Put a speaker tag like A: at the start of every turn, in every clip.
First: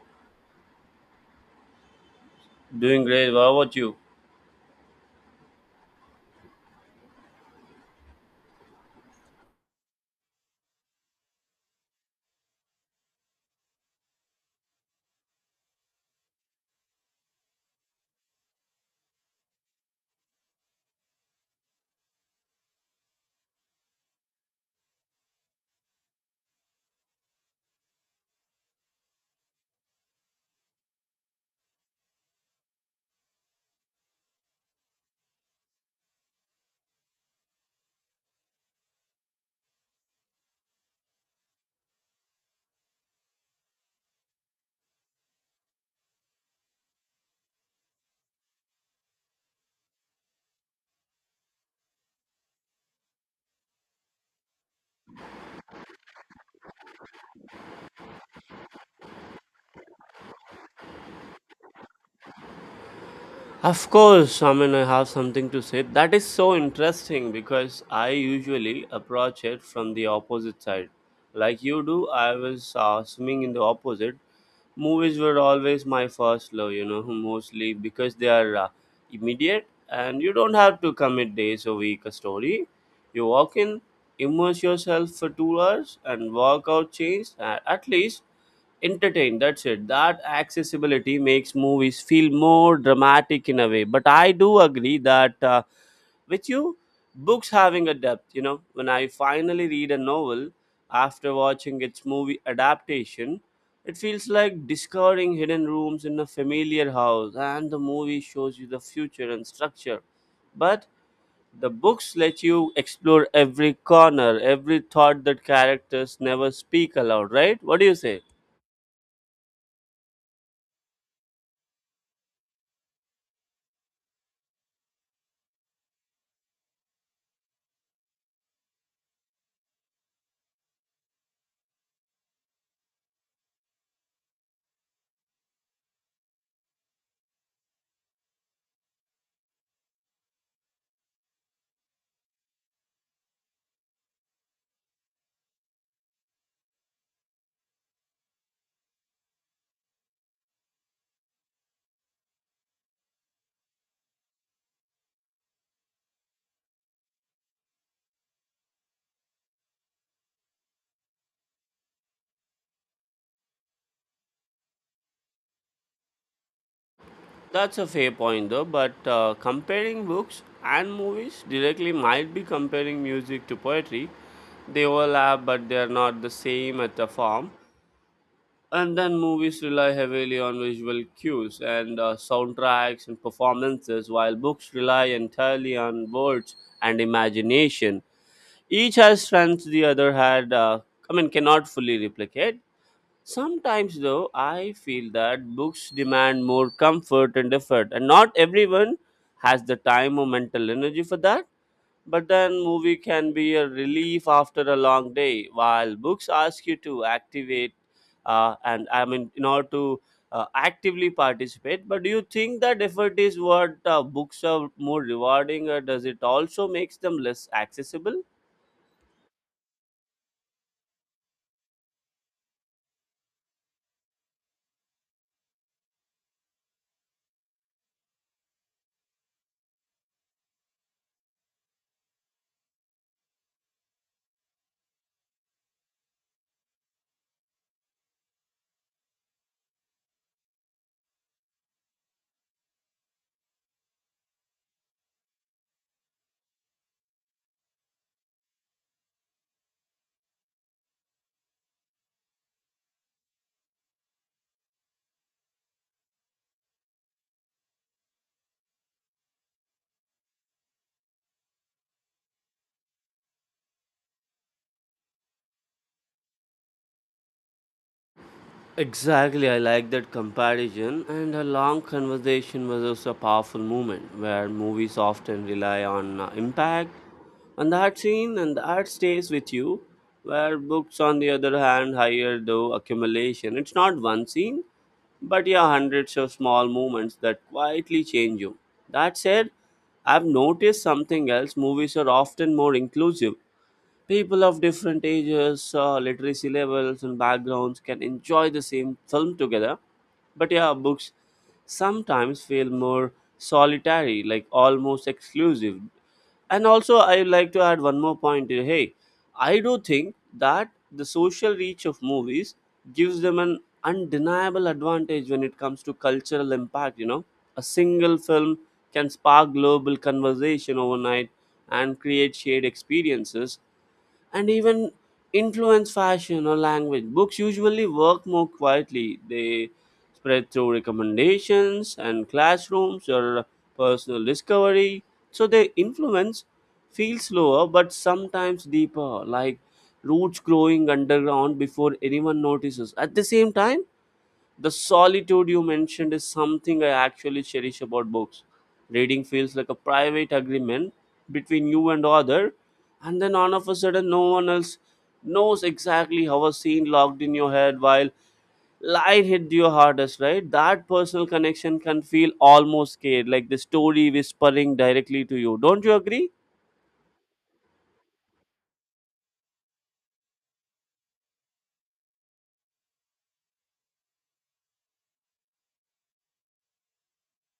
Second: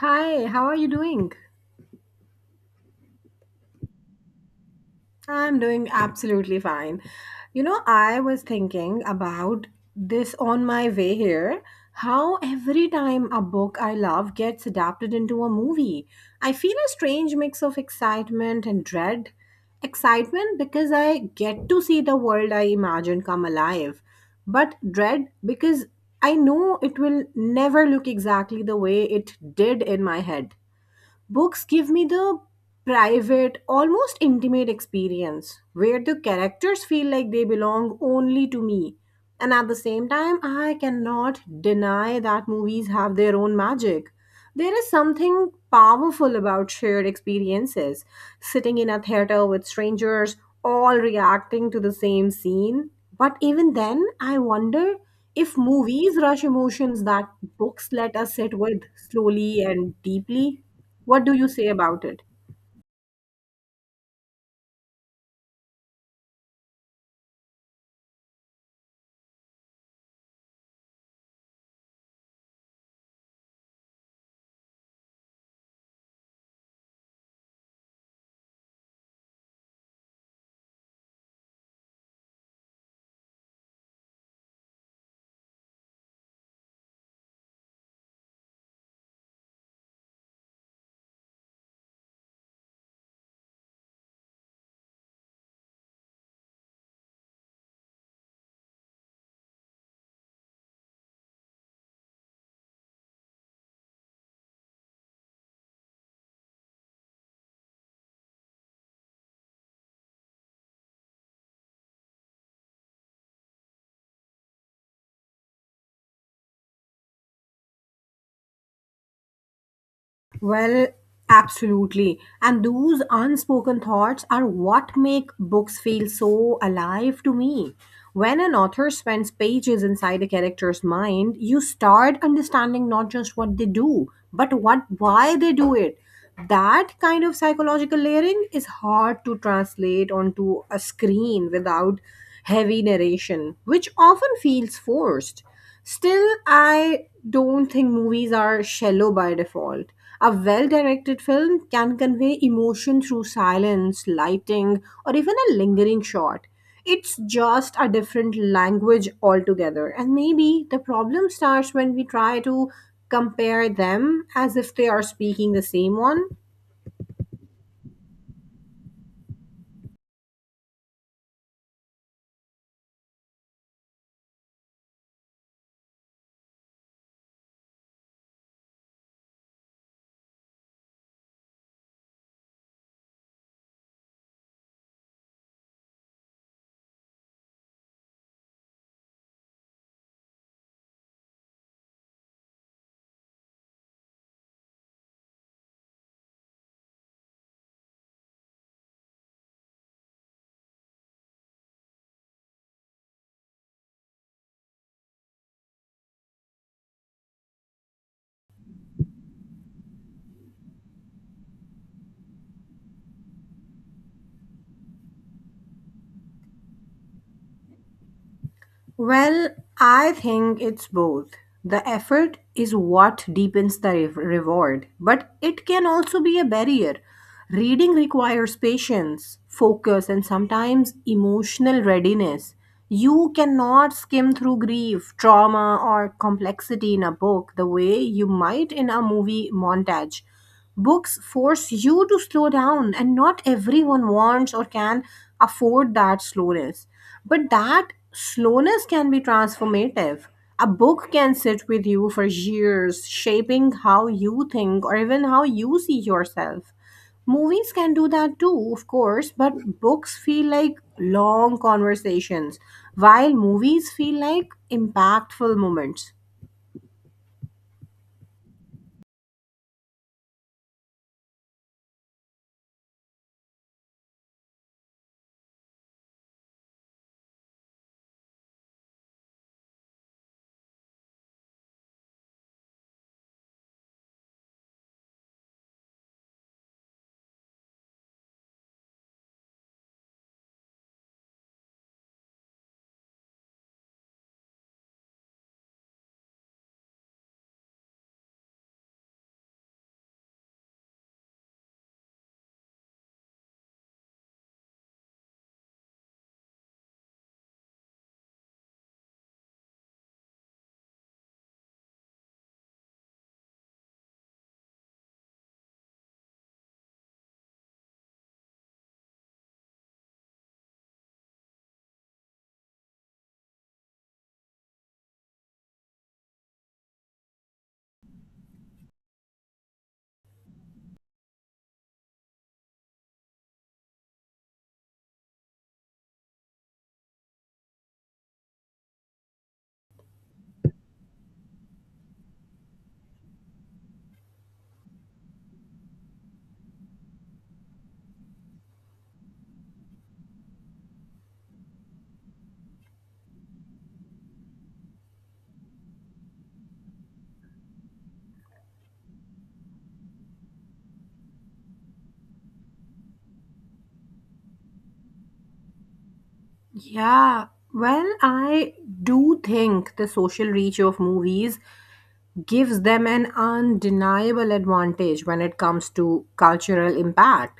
A: Hi, how are you doing?
B: Doing great. What about you?
A: I'm doing absolutely fine. You know, I was thinking about this on my way here, how every time a book I love gets adapted into a movie, I feel a strange mix of excitement and dread. Excitement because I get to see the world I imagine come alive, but dread because I know it will never look exactly the way it did in my head. Books give me the private, almost intimate experience where the characters feel like they belong only to me. And at the same time, I cannot deny that movies have their own magic. There is something powerful about shared experiences, sitting in a theater with strangers all reacting to the same scene. But even then, I wonder if movies rush emotions that books let us sit with slowly and deeply. What do you say about it?
B: Of course, I mean, I have something to say. That is so interesting because I usually approach it from the opposite side. Like you do, I was swimming in the opposite. Movies were always my first love, mostly because they are immediate, and you don't have to commit days or week a story. You walk in, immerse yourself for 2 hours, and walk out changed. At least entertained, that's it. That accessibility makes movies feel more dramatic in a way, but I do agree that, with you, books having a depth. When I finally read a novel after watching its movie adaptation, it feels like discovering hidden rooms in a familiar house, and the movie shows you the future and structure, but the books let you explore every corner, every thought that characters never speak aloud, right? What do you say?
A: Well, absolutely. And those unspoken thoughts are what make books feel so alive to me. When an author spends pages inside a character's mind, you start understanding not just what they do, but what why they do it. That kind of psychological layering is hard to translate onto a screen without heavy narration, which often feels forced. Still, I don't think movies are shallow by default. A well directed film can convey emotion through silence, lighting, or even a lingering shot. It's just a different language altogether. And maybe the problem starts when we try to compare them as if they are speaking the same one.
B: That's a fair point though, but comparing books and movies directly might be comparing music to poetry. They overlap, but they are not the same at the form. And then movies rely heavily on visual cues and soundtracks and performances, while books rely entirely on words and imagination. Each has strengths the other had, I mean, cannot fully replicate. Sometimes, though, I feel that books demand more comfort and effort, and not everyone has the time or mental energy for that. But then, movie can be a relief after a long day, while books ask you to activate, and I mean, in order to actively participate. But do you think that effort is what books are more rewarding, or does it also makes them less accessible?
A: Well, I think it's both. The effort is what deepens the reward, but it can also be a barrier. Reading requires patience, focus, and sometimes emotional readiness. You cannot skim through grief, trauma, or complexity in a book the way you might in a movie montage. Books force you to slow down, and not everyone wants or can afford that slowness. But that slowness can be transformative. A book can sit with you for years, shaping how you think or even how you see yourself. Movies can do that too, of course, but books feel like long conversations, while movies feel like impactful moments.
B: Exactly, I like that comparison, and a long conversation was also a powerful moment where movies often rely on impact on the art scene, and the art stays with you, where books, on the other hand, higher though accumulation. It's not one scene, but yeah, hundreds of small moments that quietly change you. That said, I've noticed something else. Movies are often more inclusive. People of different ages, literacy levels, and backgrounds can enjoy the same film together. But yeah, books sometimes feel more solitary, like almost exclusive. And also, I would like to add one more point here. Hey, I do think that the social reach of movies gives them an undeniable advantage when it comes to cultural impact. You know, a single film can spark global conversation overnight, and create shared experiences, and even influence fashion or language. Books usually work more quietly. They spread through recommendations and classrooms or personal discovery. So their influence feels slower but sometimes deeper, like roots growing underground before anyone notices. At the same time, the solitude you mentioned is something I actually cherish about books. Reading feels like a private agreement between you and other, and then all of a sudden, no one else knows exactly how a scene locked in your head while line hit your hardest, right? That personal connection can feel almost scared, like the story whispering directly to you. Don't you agree?
A: Yeah, well, I do think the social reach of movies gives them an undeniable advantage when it comes to cultural impact.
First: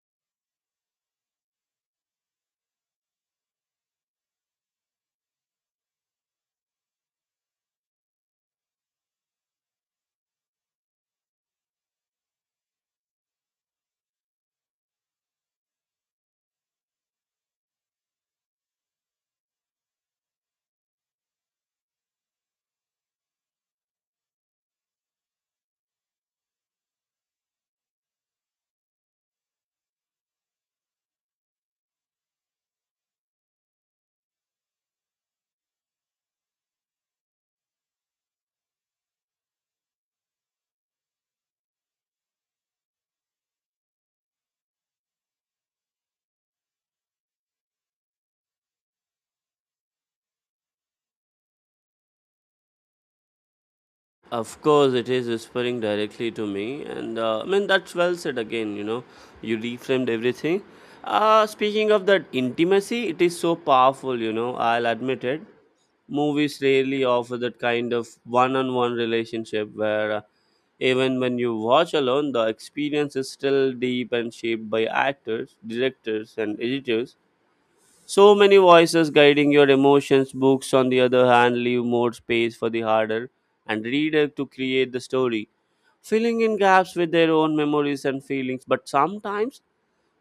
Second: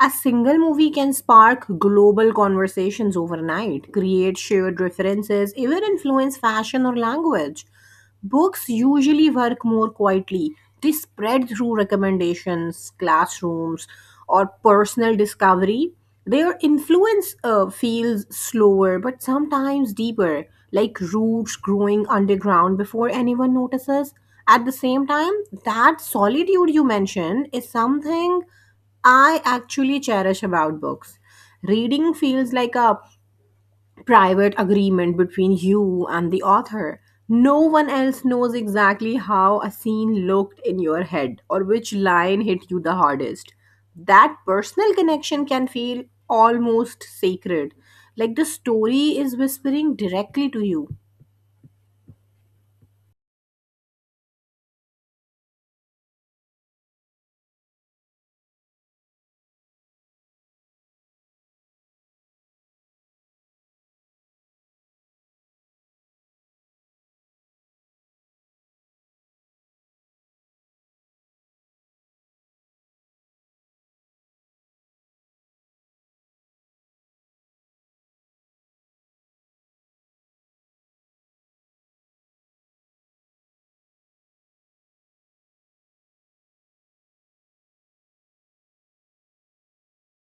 A: A single movie can spark global conversations overnight, create shared references, even influence fashion or language. Books usually work more quietly. They spread through recommendations, classrooms, or personal discovery. Their influence feels slower but sometimes deeper, like roots growing underground before anyone notices. At the same time, that solitude you mentioned is something I actually cherish about books. Reading feels like a private agreement between you and the author. No one else knows exactly how a scene looked in your head or which line hit you the hardest. That personal connection can feel almost sacred, like the story is whispering directly to you.
B: Of course, it is whispering directly to me, and I mean that's well said again. You know, you reframed everything. Speaking of that intimacy, it is so powerful. You know, I'll admit it. Movies rarely offer that kind of one-on-one relationship where, even when you watch alone, the experience is still deep and shaped by actors, directors, and editors, so many voices guiding your emotions. Books, on the other hand, leave more space for the harder and reader to create the story, filling in gaps with their own memories and feelings. But sometimes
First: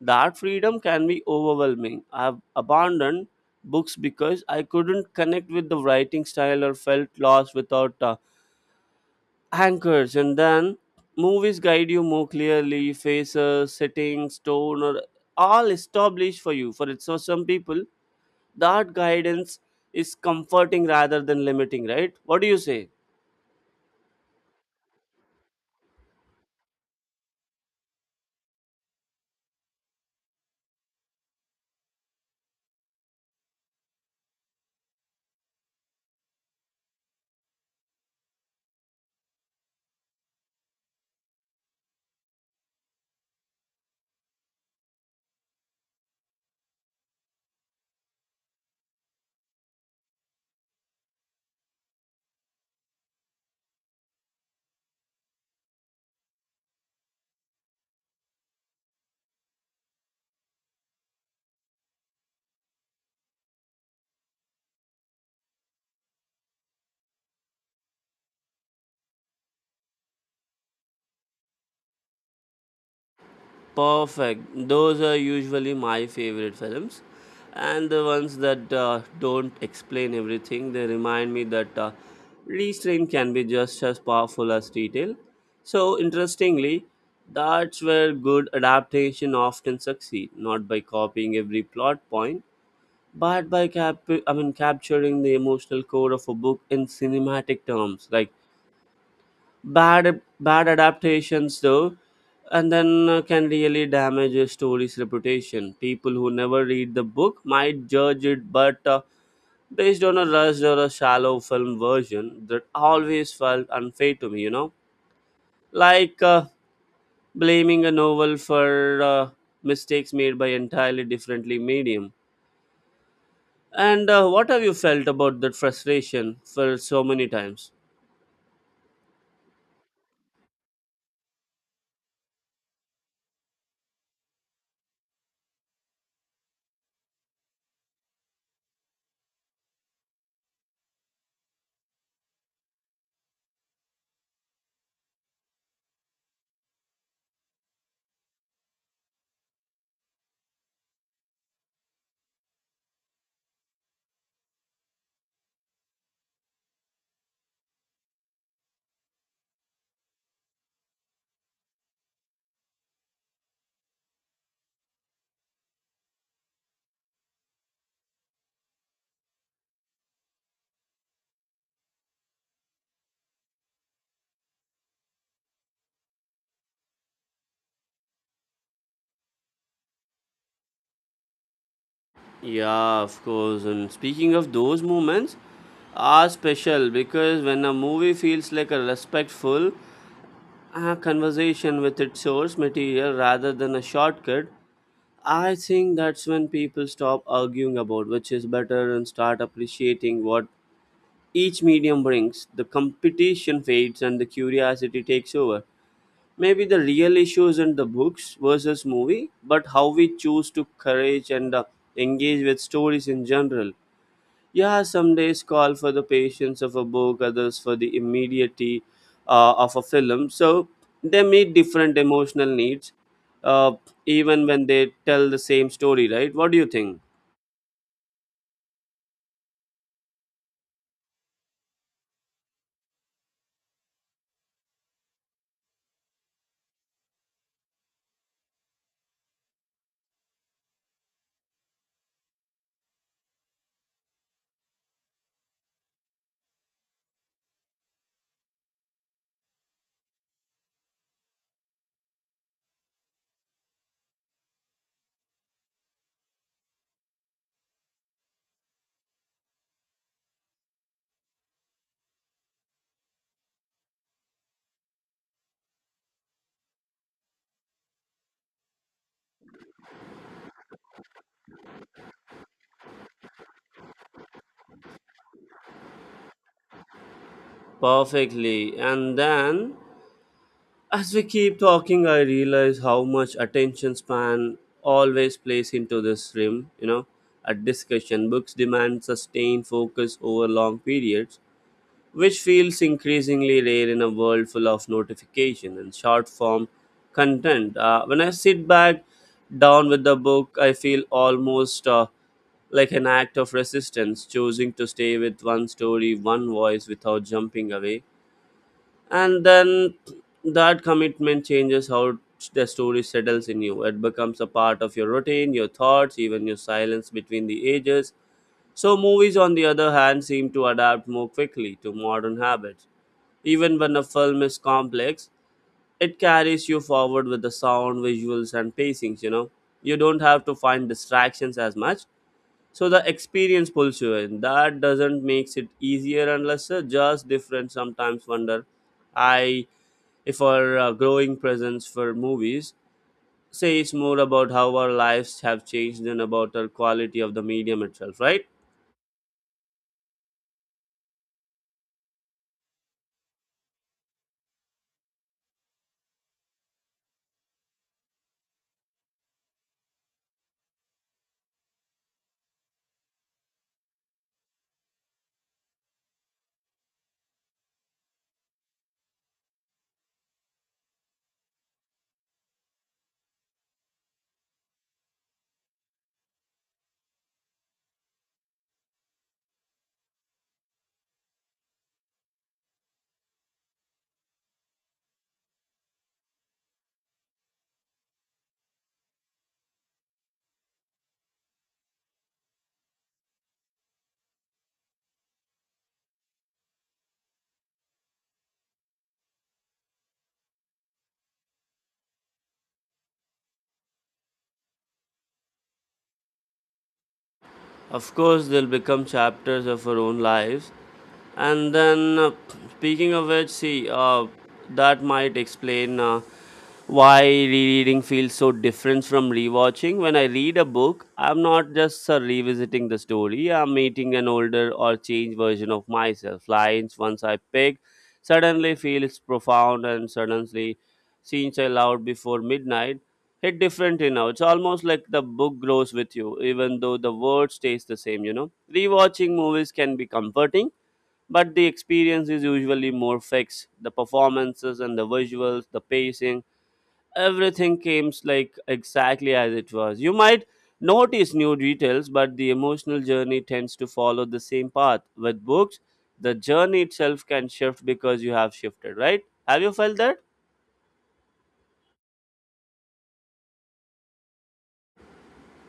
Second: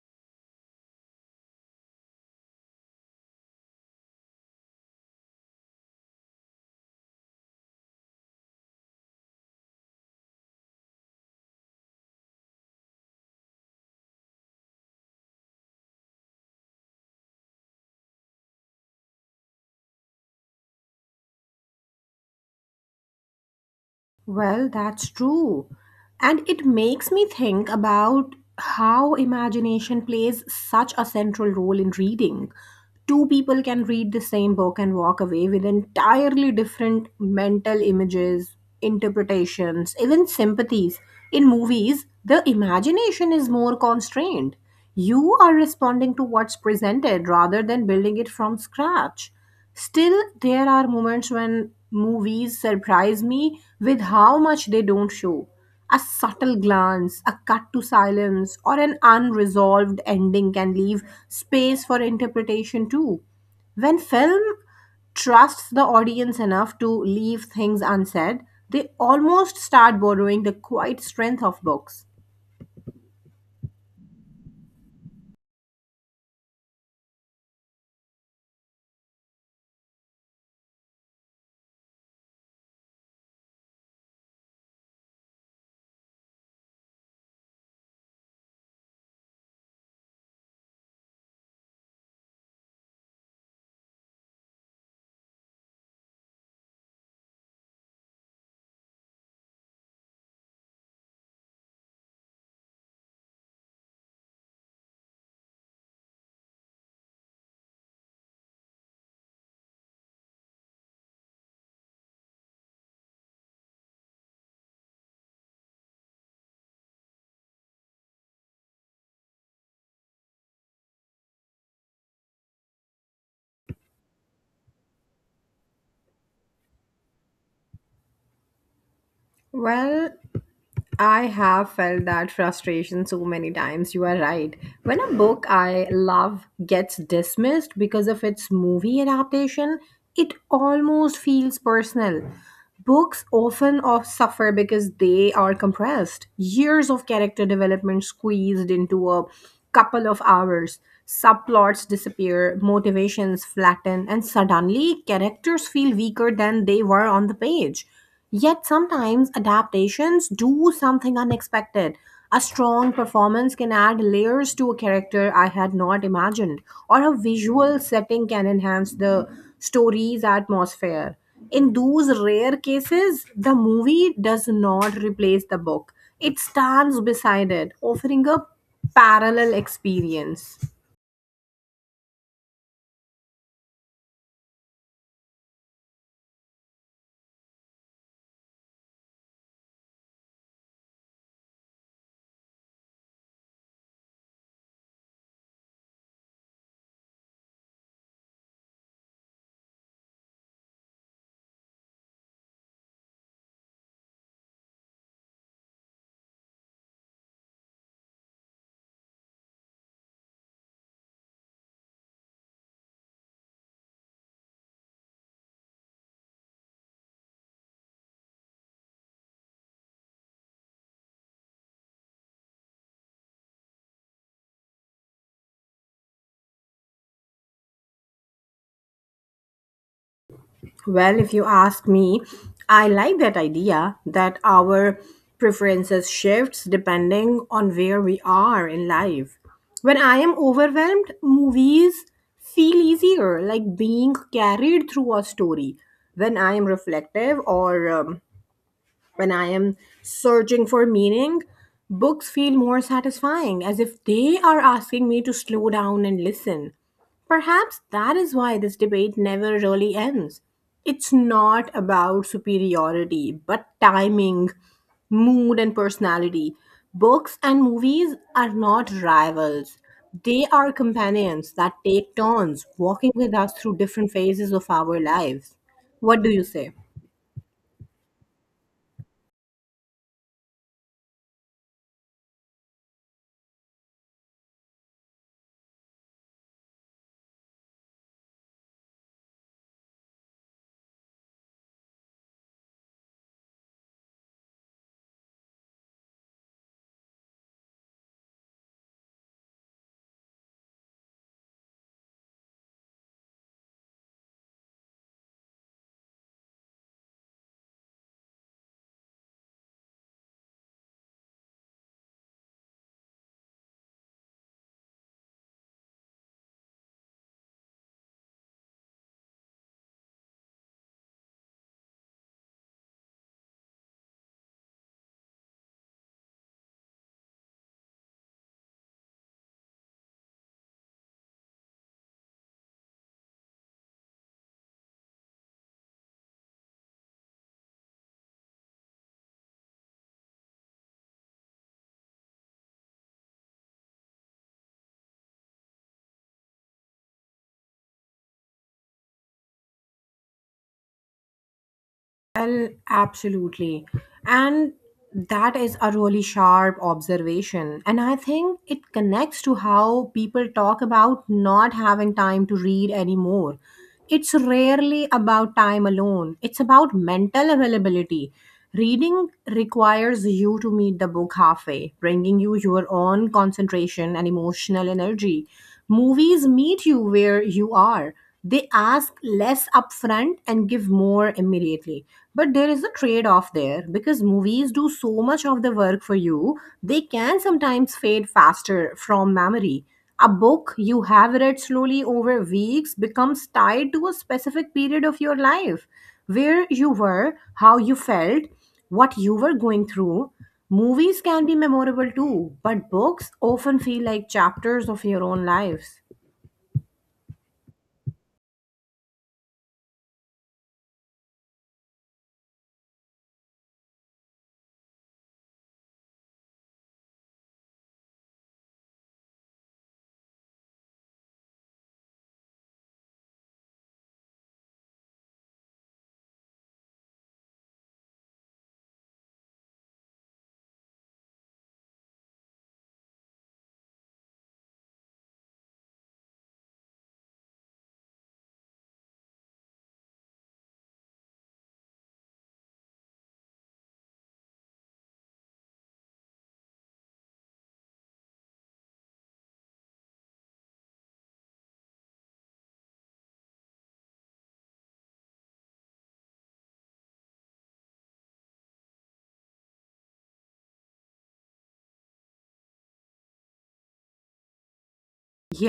B: that freedom can be overwhelming. I've abandoned books because I couldn't connect with the writing style or felt lost without anchors. And then movies guide you more clearly, faces, settings, tone, or all established for you. For it's for some people, that guidance is comforting rather than limiting, right? What do you say?
A: Well, that's true. And it makes me think about how imagination plays such a central role in reading. Two people can read the same book and walk away with entirely different mental images, interpretations, even sympathies. In movies, the imagination is more constrained. You are responding to what's presented rather than building it from scratch. Still, there are moments when movies surprise me with how much they don't show. A subtle glance, a cut to silence, or an unresolved ending can leave space for interpretation too. When film trusts the audience enough to leave things unsaid, they almost start borrowing the quiet strength of books.
B: Perfect. Those are usually my favorite films, and the ones that don't explain everything. They remind me that restraint can be just as powerful as detail. So interestingly, that's where good adaptation often succeed, not by copying every plot point, but by capturing the emotional core of a book in cinematic terms. Like bad adaptations though, and then can really damage a story's reputation. People who never read the book might judge it, but based on a rushed or a shallow film version that always felt unfair to me, like blaming a novel for mistakes made by entirely differently medium. And what have you felt about that frustration for so many times?
A: Well, I have felt that frustration so many times. You are right. When a book I love gets dismissed because of its movie adaptation, it almost feels personal. Books often of suffer because they are compressed. Years of character development squeezed into a couple of hours. Subplots disappear, motivations flatten, and suddenly characters feel weaker than they were on the page. Yet sometimes adaptations do something unexpected. A strong performance can add layers to a character I had not imagined, or a visual setting can enhance the story's atmosphere. In those rare cases, the movie does not replace the book, it stands beside it, offering a parallel experience.
B: Yeah, of course. And speaking of those moments, are special because when a movie feels like a respectful conversation with its source material rather than a shortcut, I think that's when people stop arguing about which is better and start appreciating what each medium brings. The competition fades and the curiosity takes over. Maybe the real issue isn't the books versus movie, but how we choose to courage and engage with stories in general. Yeah, some days call for the patience of a book, others for the immediacy of a film. So they meet different emotional needs, uh, even when they tell the same story, right? What do you think?
A: Well, if you ask me, I like that idea that our preferences shifts depending on where we are in life. When I am overwhelmed, movies feel easier, like being carried through a story. When I am reflective or when I am searching for meaning, books feel more satisfying, as if they are asking me to slow down and listen. Perhaps that is why this debate never really ends. It's not about superiority, but timing, mood, and personality. Books and movies are not rivals, they are companions that take turns walking with us through different phases of our lives. What do you say?
B: Perfectly. And then, as we keep talking, I realize how much attention span always plays into this rim. A discussion books demand sustained focus over long periods, which feels increasingly rare in a world full of notification and short form content. When I sit back down with the book, I feel almost like an act of resistance, choosing to stay with one story, one voice without jumping away. And then that commitment changes how the story settles in you. It becomes a part of your routine, your thoughts, even your silence between the ages. So, movies, on the other hand, seem to adapt more quickly to modern habits. Even when a film is complex, it carries you forward with the sound, visuals, and pacings. You don't have to find distractions as much, so the experience pulls you in. That doesn't makes it easier and lesser, just different. Sometimes wonder, I if our growing presence for movies says more about how our lives have changed than about the quality of the medium itself, right?
A: Well, absolutely. And that is a really sharp observation. And I think it connects to how people talk about not having time to read anymore. It's rarely about time alone, it's about mental availability. Reading requires you to meet the book halfway, bringing you your own concentration and emotional energy. Movies meet you where you are. They ask less upfront and give more immediately. But there is a trade off there because movies do so much of the work for you, they can sometimes fade faster from memory. A book you have read slowly over weeks becomes tied to a specific period of your life, where you were, how you felt, what you were going through. Movies can be memorable too, but books often feel like chapters of your own lives.
B: Of course, they'll become chapters of our own lives. And then, speaking of which, see, that might explain why rereading feels so different from rewatching. When I read a book, I'm not just revisiting the story, I'm meeting an older or changed version of myself. Lines once I pick suddenly feels profound, and suddenly scenes I loved before midnight hit differently now. It's almost like the book grows with you, even though the word stays the same. Rewatching movies can be comforting, but the experience is usually more fixed. The performances and the visuals, the pacing, everything comes like exactly as it was. You might notice new details, but the emotional journey tends to follow the same path. With books, the journey itself can shift because you have shifted, right? Have you felt that?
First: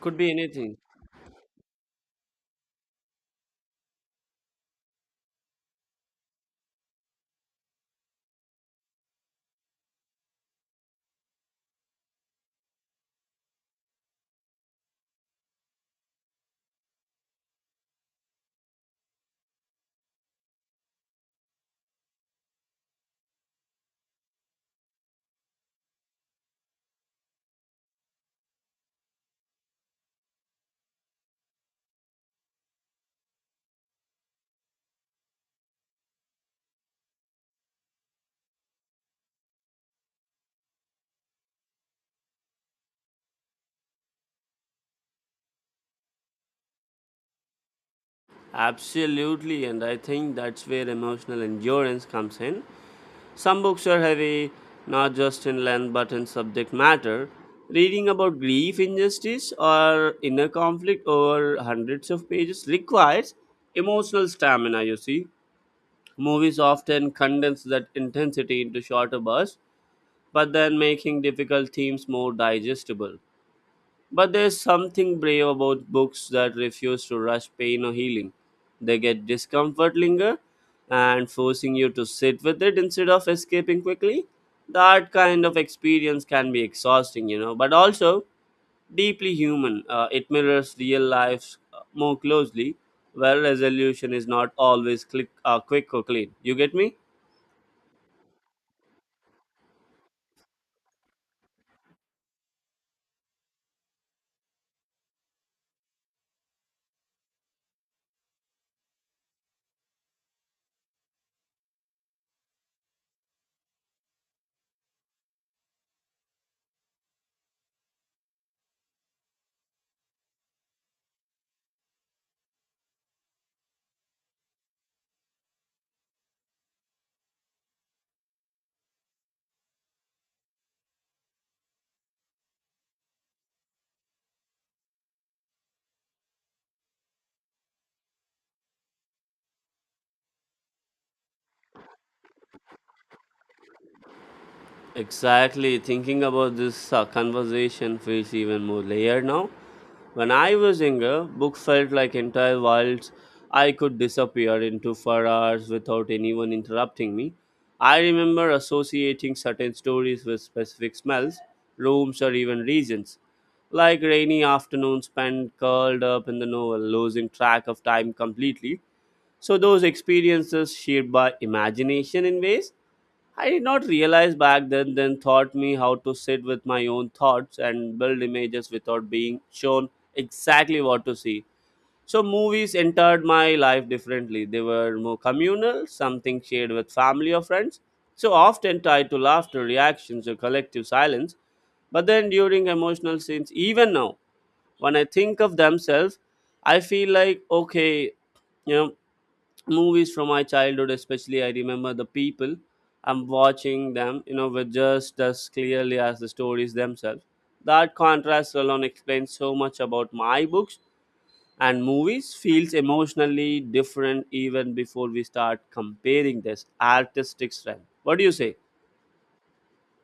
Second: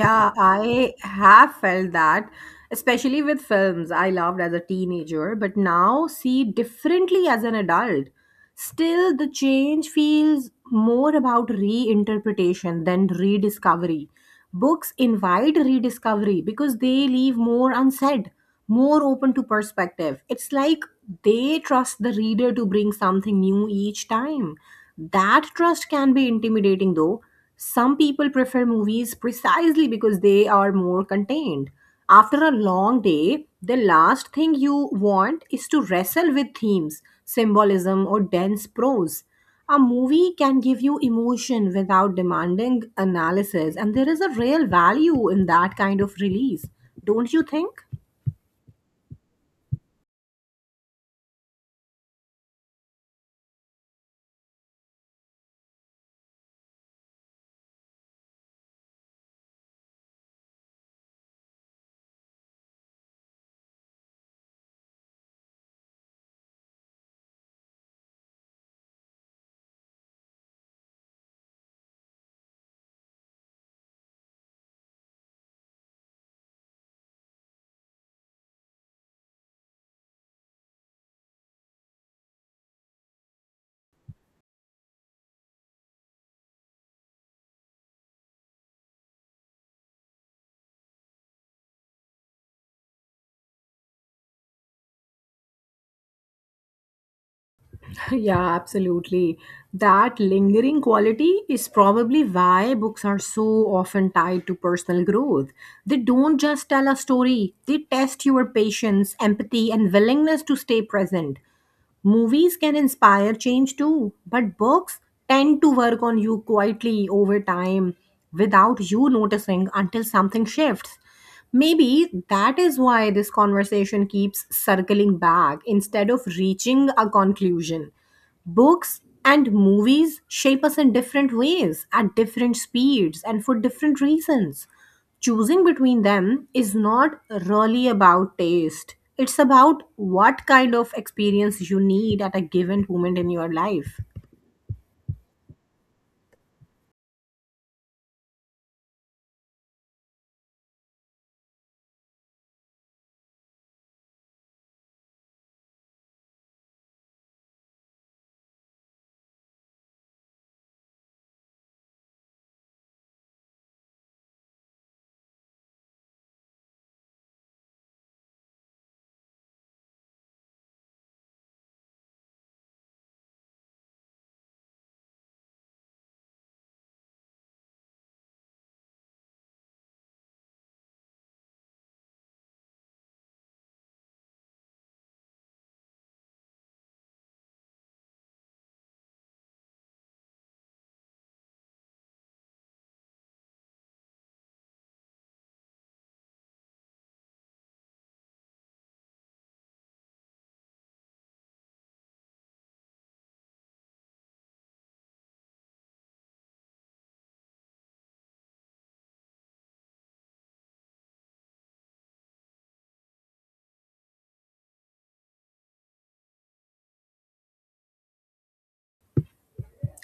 B: Could be anything.
A: I have felt that, especially with films I loved as a teenager, but now see differently as an adult. Still, the change feels more about reinterpretation than rediscovery. Books invite rediscovery because they leave more unsaid, more open to perspective. It's like they trust the reader to bring something new each time. That trust can be intimidating though. Some people prefer movies precisely because they are more contained. After a long day, the last thing you want is to wrestle with themes, symbolism, or dense prose. A movie can give you emotion without demanding analysis, and there is a real value in that kind of release, don't you think?
B: Absolutely, and I think that's where emotional endurance comes in. Some books are heavy, not just in length but in subject matter. Reading about grief, injustice, or inner conflict over hundreds of pages requires emotional stamina, you see. Movies often condense that intensity into shorter bursts, but then making difficult themes more digestible. But there's something brave about books that refuse to rush pain or healing. They get discomfort linger and forcing you to sit with it instead of escaping quickly. That kind of experience can be exhausting, you know, but also deeply human. It mirrors real life, more closely, where resolution is not always click, quick or clean. You get me?
A: Yeah, absolutely. That lingering quality is probably why books are so often tied to personal growth. They don't just tell a story, they test your patience, empathy, and willingness to stay present. Movies can inspire change too, but books tend to work on you quietly over time without you noticing until something shifts. Maybe that is why this conversation keeps circling back instead of reaching a conclusion. Books and movies shape us in different ways, at different speeds, and for different reasons. Choosing between them is not really about taste, it's about what kind of experience you need at a given moment in your life.
B: Exactly. Thinking about this conversation feels even more layered now. When I was younger, books felt like entire worlds. I could disappear into for hours without anyone interrupting me. I remember associating certain stories with specific smells, rooms, or even regions. Like rainy afternoons spent curled up in the novel, losing track of time completely. So, those experiences shaped by imagination in ways I did not realize back then taught me how to sit with my own thoughts and build images without being shown exactly what to see. So, movies entered my life differently. They were more communal, something shared with family or friends. So, often tied to laughter, reactions, or collective silence. But then, during emotional scenes, even now, when I think of themselves, I feel like, okay, you know, movies from my childhood, especially I remember the people I'm watching them were just as clearly as the stories themselves. That contrast alone explains so much about my books and movies feels emotionally different even before we start comparing this artistic strength. What do you say?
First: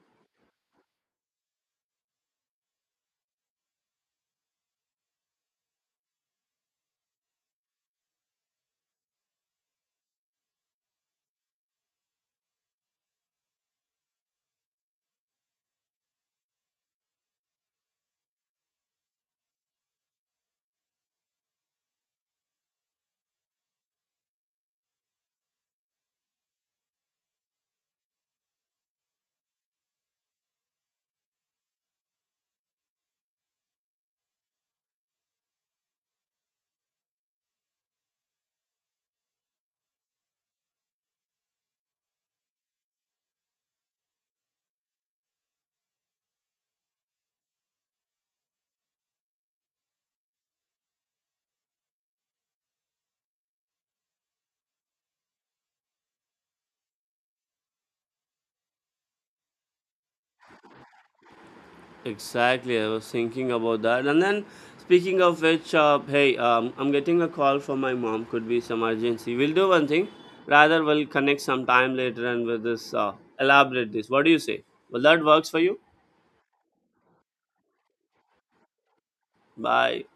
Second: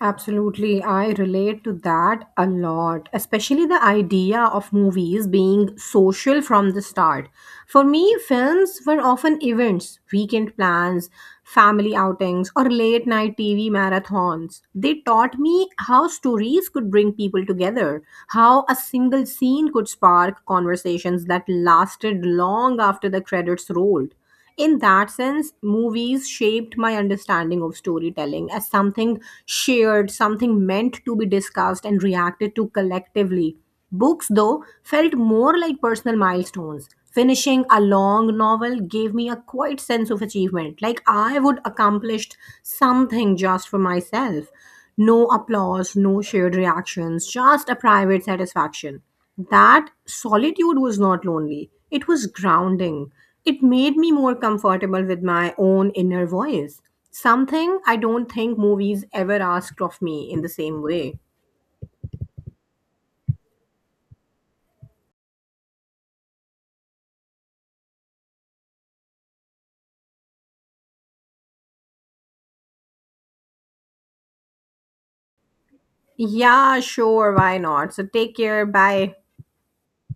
A: Absolutely, I relate to that a lot, especially the idea of movies being social from the start. For me, films were often events, weekend plans, family outings, or late night TV marathons. They taught me how stories could bring people together, how a single scene could spark conversations that lasted long after the credits rolled. In that sense, movies shaped my understanding of storytelling as something shared, something meant to be discussed and reacted to collectively. Books, though, felt more like personal milestones. Finishing a long novel gave me a quiet sense of achievement, like I would accomplished something just for myself. No applause, no shared reactions, just a private satisfaction. That solitude was not lonely, it was grounding. It made me more comfortable with my own inner voice, something I don't think movies ever asked of me in the same way.
B: Exactly, I was thinking about that. And then, speaking of which, hey, I'm getting a call from my mom. Could be some urgency. We'll do one thing. Rather, we'll connect some time later and with this elaborate this. What do you say? Well, that works for you.
A: Yeah, sure, why not? So take care, bye.
B: Bye.